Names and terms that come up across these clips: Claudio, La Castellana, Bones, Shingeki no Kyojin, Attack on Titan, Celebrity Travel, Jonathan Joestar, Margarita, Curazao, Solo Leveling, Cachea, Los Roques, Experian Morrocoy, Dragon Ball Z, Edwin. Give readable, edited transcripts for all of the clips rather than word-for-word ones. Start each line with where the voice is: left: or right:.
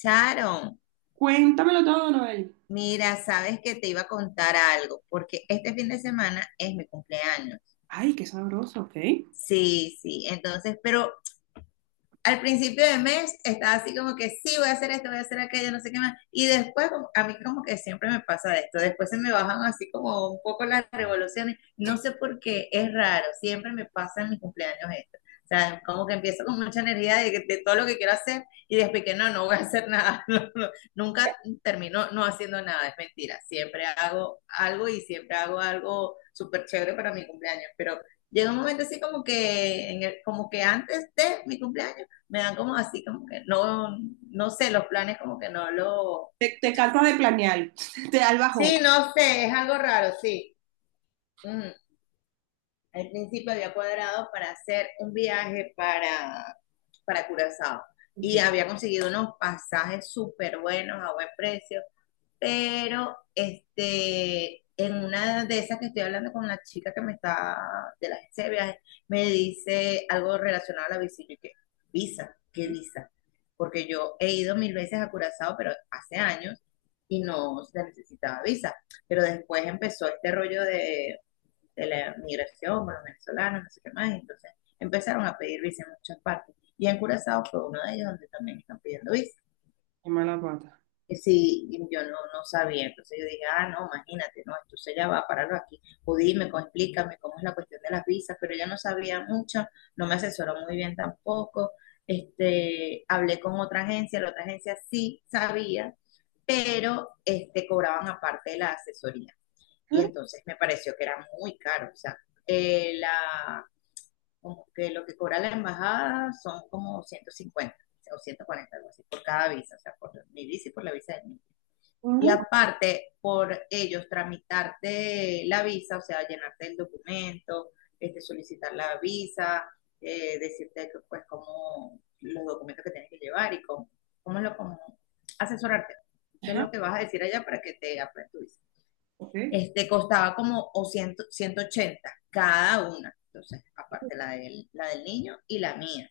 left: Sharon,
right: Cuéntamelo todo, Noel.
left: mira, sabes que te iba a contar algo, porque este fin de semana es mi cumpleaños.
right: Ay, qué sabroso, ok.
left: Sí, sí, entonces, pero al principio de mes estaba así como que sí, voy a hacer esto, voy a hacer aquello, no sé qué más. Y después, a mí como que siempre me pasa esto, después se me bajan así como un poco las revoluciones. No sé por qué, es raro, siempre me pasa en mis cumpleaños esto. O sea, como que empiezo con mucha energía de todo lo que quiero hacer y después que no, no voy a hacer nada. No, no, nunca termino no haciendo nada, es mentira. Siempre hago algo y siempre hago algo súper chévere para mi cumpleaños, pero... Llega un momento así como que, como que antes de mi cumpleaños me dan como así, como que no, no sé, los planes como que no lo...
right: Te cansas de planear, te da el bajón.
left: Sí, no sé, es algo raro, sí. Ujú. Al principio había cuadrado para hacer un viaje para Curazao
right: Ok,
left: y había conseguido unos pasajes súper buenos a buen precio, pero este, en una de esas que estoy hablando con la chica que me está de la agencia de viajes, me dice algo relacionado a la visa. Y yo, ¿qué? ¿Visa? ¿Qué visa? Porque yo he ido 1,000 veces a Curazao, pero hace años y no se necesitaba visa. Pero después empezó este rollo de la migración, los venezolanos, no sé qué más, y entonces empezaron a pedir visa en muchas partes. Y en Curazao fue uno de ellos donde también están pidiendo visa.
right: qué mala pata.
left: Sí, y yo no, no sabía, entonces yo dije, ah, no, imagínate, no, entonces ella va a pararlo aquí, o dime, explícame cómo es la cuestión de las visas, pero ella no sabía mucho, no me asesoró muy bien tampoco, este, hablé con otra agencia, la otra agencia sí sabía, pero este, cobraban aparte de la asesoría, y entonces me pareció que era muy caro, o sea, la, como que lo que cobra la embajada son como 150 o 140, algo así, por cada visa, o sea, por mi visa y por la visa de, y aparte, por ellos tramitarte la visa, o sea, llenarte el documento, este, solicitar la visa, decirte que, pues cómo los documentos que tienes que llevar y cómo, cómo es lo como asesorarte, qué es
right: Ajá,
left: lo que vas a decir allá para que te aprueben tu visa.
right: ok,
left: Este costaba como o 100, 180 cada una, entonces, aparte la del niño y la mía,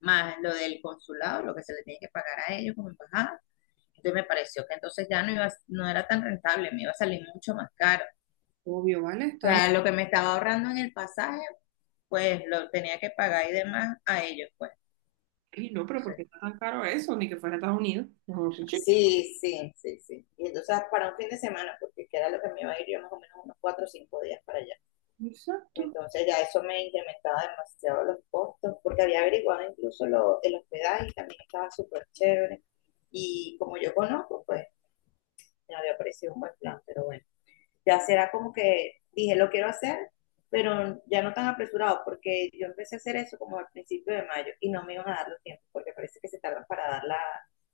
left: más lo del consulado, lo que se le tiene que pagar a ellos como embajada, entonces me pareció que entonces ya no, iba, no era tan rentable, me iba a salir mucho más caro.
right: obvio, ¿vale?
left: O
right: Está...
left: sea, lo que me estaba ahorrando en el pasaje, pues lo tenía que pagar y demás a ellos, pues.
right: Y no, pero ¿por qué
left: Entonces,
right: está tan caro eso? Ni que fuera a Estados Unidos. Mejor sin chico.
left: sí, sí, sí, sí. Y entonces para un fin de semana, porque que era lo que me iba a ir yo más o menos unos 4 o 5 días para allá.
right: Exacto,
left: Entonces ya eso me incrementaba demasiado los costos, porque había averiguado incluso lo, el hospedaje y también estaba súper chévere. Y como yo conozco, pues me había parecido un buen plan, pero bueno, ya será como que dije, lo quiero hacer, pero ya no tan apresurado, porque yo empecé a hacer eso como al principio de mayo y no me iban a dar los tiempos, porque parece que se tardan para dar la,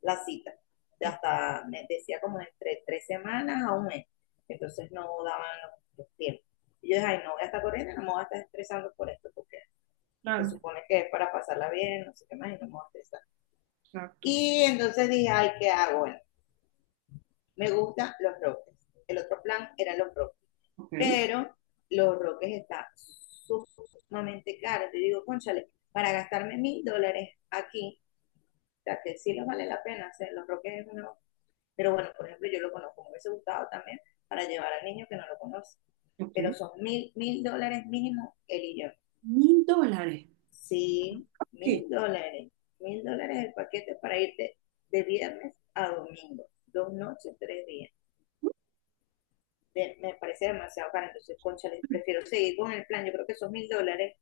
left: la cita. Hasta me decía como entre 3 semanas a un mes, entonces no daban los tiempos. Y yo dije, ay, no voy a estar corriendo, no me voy a estar estresando por esto, porque se
right: claro,
left: supone que es para pasarla bien, no sé qué más, y no me voy a estresar.
right: exacto.
left: Y entonces dije, ay, ¿qué hago? Bueno, me gustan los roques. El otro plan eran los roques,
right: Ok,
left: pero Los Roques está sumamente caro. Te digo, cónchale, para gastarme $1,000 aquí, o sea, que sí lo vale la pena, o sea, Los Roques es uno, pero bueno, por ejemplo, yo lo conozco, me hubiese gustado también para llevar al niño que no lo conoce,
right: ok.
left: pero son mil dólares mínimo él y yo.
right: Mil dólares.
left: Sí,
right: ¿Qué?
left: $1,000, mil dólares el paquete para irte de viernes a domingo, 2 noches, 3 días. De- me parece demasiado caro, entonces, cónchale, prefiero seguir con el plan, yo creo que esos $1,000,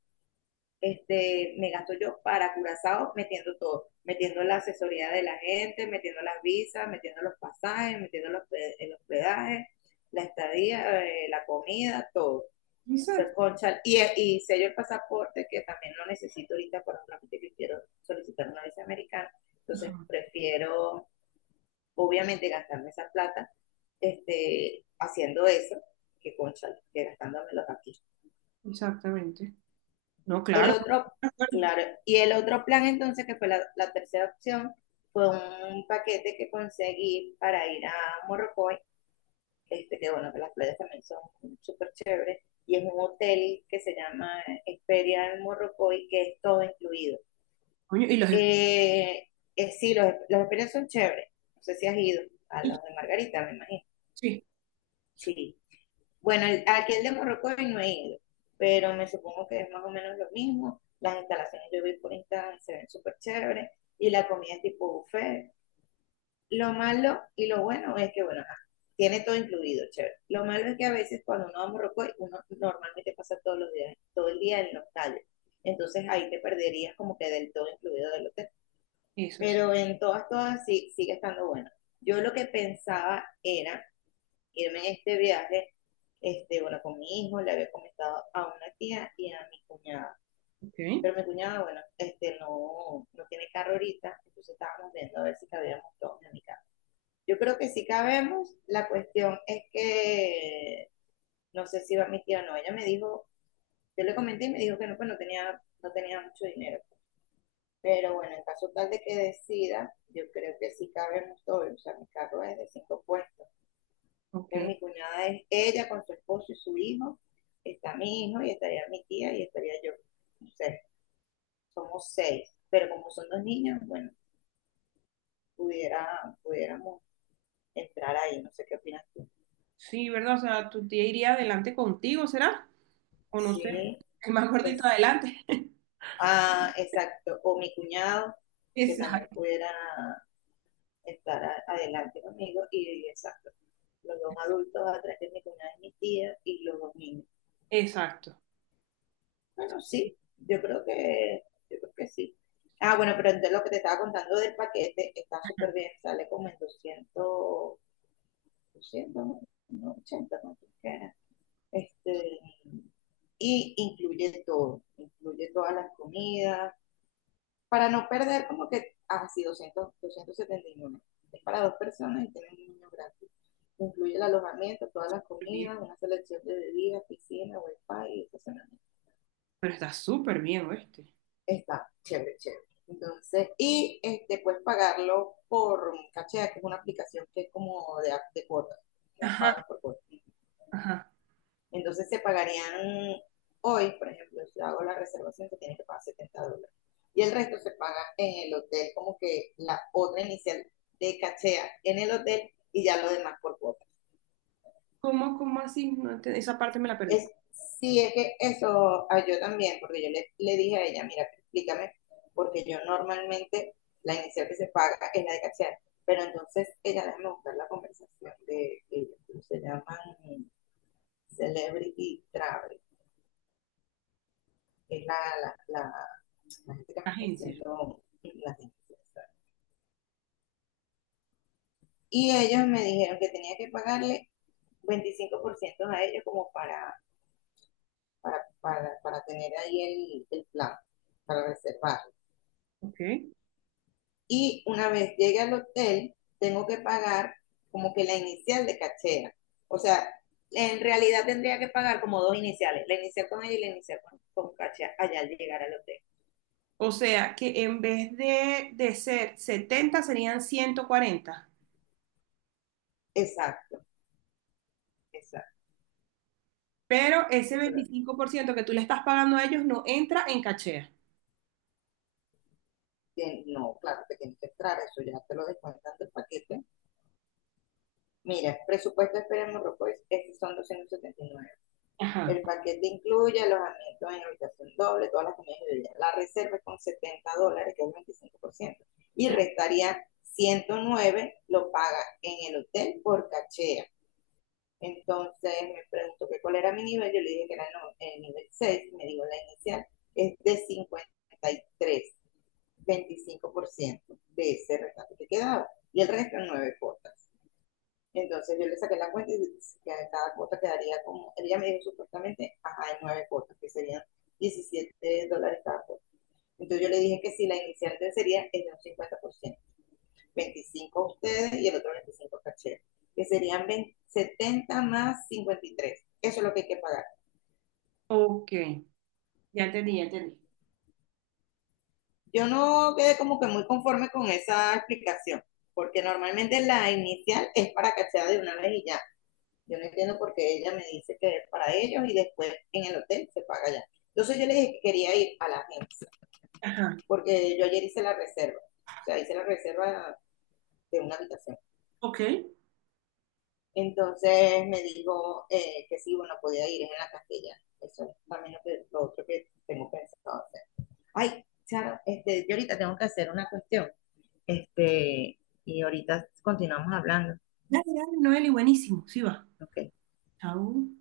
left: este, me gasto yo para Curazao metiendo todo, metiendo la asesoría de la gente, metiendo las visas, metiendo los pasajes, metiendo los, el hospedaje, la estadía, la comida, todo. O sea,
right: Exacto.
left: concha, y sello el pasaporte, que también lo necesito ahorita por un trámite que quiero solicitar una visa americana.
right: Ajá,
left: Entonces, prefiero, obviamente, gastarme esa plata, este, haciendo eso que, concha, que gastándomelo aquí.
right: exactamente. No,
left: El
right: claro.
left: otro, claro, y el otro plan entonces, que fue la, la tercera opción, fue un paquete que conseguí para ir a Morrocoy, este, que bueno, que las playas también son súper chéveres, y es un hotel que se llama Experian Morrocoy, que es todo incluido.
right: Coño, y los...
left: Eh, sí, los Experian son chéveres, no sé si has ido a los de Margarita, me imagino.
right: Sí,
left: Sí, bueno, aquí el de Morrocoy no he ido, pero me supongo que es más o menos lo mismo. Las instalaciones yo vi por Instagram, se ven súper chéveres y la comida es tipo buffet. Lo malo y lo bueno es que, bueno, tiene todo incluido, chévere. Lo malo es que a veces cuando uno va a Morrocoy, uno normalmente pasa todos los días, todo el día en los calles. Entonces ahí te perderías como que del todo incluido del hotel.
right: eso sí.
left: Pero en todas, todas sí, sigue estando bueno. Yo lo que pensaba era irme en este viaje, este, bueno, con mi hijo, le había comentado a una tía y a mi cuñada.
right: Ok,
left: Pero mi cuñada, bueno, este, no, no tiene carro ahorita, entonces estábamos viendo a ver si cabíamos todos en mi casa. Yo creo que sí cabemos, la cuestión es que no sé si va mi tía o no, ella me dijo, yo le comenté y me dijo que no, pues no tenía, no tenía mucho dinero. Pero bueno, en caso tal de que decida, yo creo que sí cabemos todos, o sea, mi carro es de cinco puestos. Entonces,
right: ok.
left: mi cuñada es ella con su esposo y su hijo, está mi hijo y estaría mi tía y estaría yo. No sé, somos seis, pero como son dos niños, bueno, pudiera, pudiéramos entrar ahí, no sé qué opinas tú.
right: Sí, ¿verdad? O sea, tu tía iría adelante contigo, ¿será? O no sé,
left: Sí,
right: el más gordito
left: es,
right: adelante.
left: ah, exacto, o mi cuñado, que también
right: Exacto.
left: pudiera estar adelante conmigo y, exacto, los dos adultos atrás de mi cuñada y mi tía y los dos niños.
right: Exacto. Sí,
left: Bueno,
right: sí,
left: sí, yo creo que, yo creo que sí. Ah, bueno, pero entonces lo que te estaba contando del paquete está súper bien, sale como en doscientos, no, no, 80, no sé qué. Este, y incluye todo, incluye todas las comidas, para no perder como que, así doscientos setenta y 271. Es para dos personas y tiene un niño gratis. Incluye el alojamiento, todas las
right: súper bien.
left: comidas, una selección de bebidas, piscina, wifi y estacionamiento.
right: Pero está súper bien, ¿oíste?
left: Está chévere, chévere. Entonces, y este, puedes pagarlo por Cachea, que es una aplicación que es como de cuotas, que vas
right: Ajá,
left: pagando por cuotas.
right: ajá.
left: Entonces, se pagarían hoy, por ejemplo, si hago la reservación, que tiene que pagar $70. Y el resto se paga en el hotel, como que la otra inicial de Cachea en el hotel y ya lo demás por cuotas.
right: ¿Cómo, cómo así? No ente- Esa parte me la perdí.
left: Es, sí, es que eso a yo también, porque yo le dije a ella, mira, explícame, porque yo normalmente la inicial que se paga es la de cachear, pero entonces ella, déjame buscar la conversación de, se llaman Celebrity Travel, es la, la, la gente que me está
right: Agencia.
left: haciendo las iniciales. Y ellos me dijeron que tenía que pagarle 25% a ellos como para tener ahí el plan, para reservar.
right: Ok.
left: Y una vez llegue al hotel, tengo que pagar como que la inicial de cachera. O sea, en realidad tendría que pagar como dos iniciales, la inicial con ella y la inicial con cachera allá al llegar al hotel.
right: O sea, que en vez de, ser 70 serían 140.
left: Exacto, exacto.
right: Pero ese
left: Eso fue lo
right: 25% que tú le estás pagando a ellos no entra en cachea.
left: que... No, claro, te tienes que entrar, eso ya te lo descuentan del paquete. Mira, presupuesto de esperemos, Morrocoy, estos son 279.
right: Ajá.
left: El paquete incluye alojamiento en habitación doble, todas las comidas y bebidas. La reserva es con $70, que es el 25%, y restaría 109, lo paga en el hotel por cachea. Entonces me preguntó que cuál era mi nivel, yo le dije que era el nivel 6. Me dijo la inicial, es de 53, 25% de ese rescate que quedaba. Y el resto en 9 cuotas. Entonces yo le saqué la cuenta y que cada cuota quedaría como, ella me dijo supuestamente, ajá, en nueve cuotas, que serían $17 cada cuota. Entonces yo le dije que si la inicial sería el de un 50%, 25 ustedes y el otro 25 caché, que serían setenta más 53. Eso es lo que hay que pagar.
right: Ok, ya entendí, ya entendí.
left: Yo no quedé como que muy conforme con esa explicación, porque normalmente la inicial es para cachar de una vez y ya. Yo no entiendo por qué ella me dice que es para ellos y después en el hotel se paga ya. Entonces yo le dije que quería ir a la agencia,
right: Ajá.
left: porque yo ayer hice la reserva, o sea, hice la reserva de una habitación.
right: Ok.
left: Entonces me dijo, que sí, bueno, podía ir, es en la castellana. Eso es también lo, que, lo otro que tengo pensado hacer. Ay, Charo, este, yo ahorita tengo que hacer una cuestión, este, y ahorita continuamos hablando,
right: Dale, dale, Noeli, buenísimo. Sí va.
left: ¿ok?
right: Chau.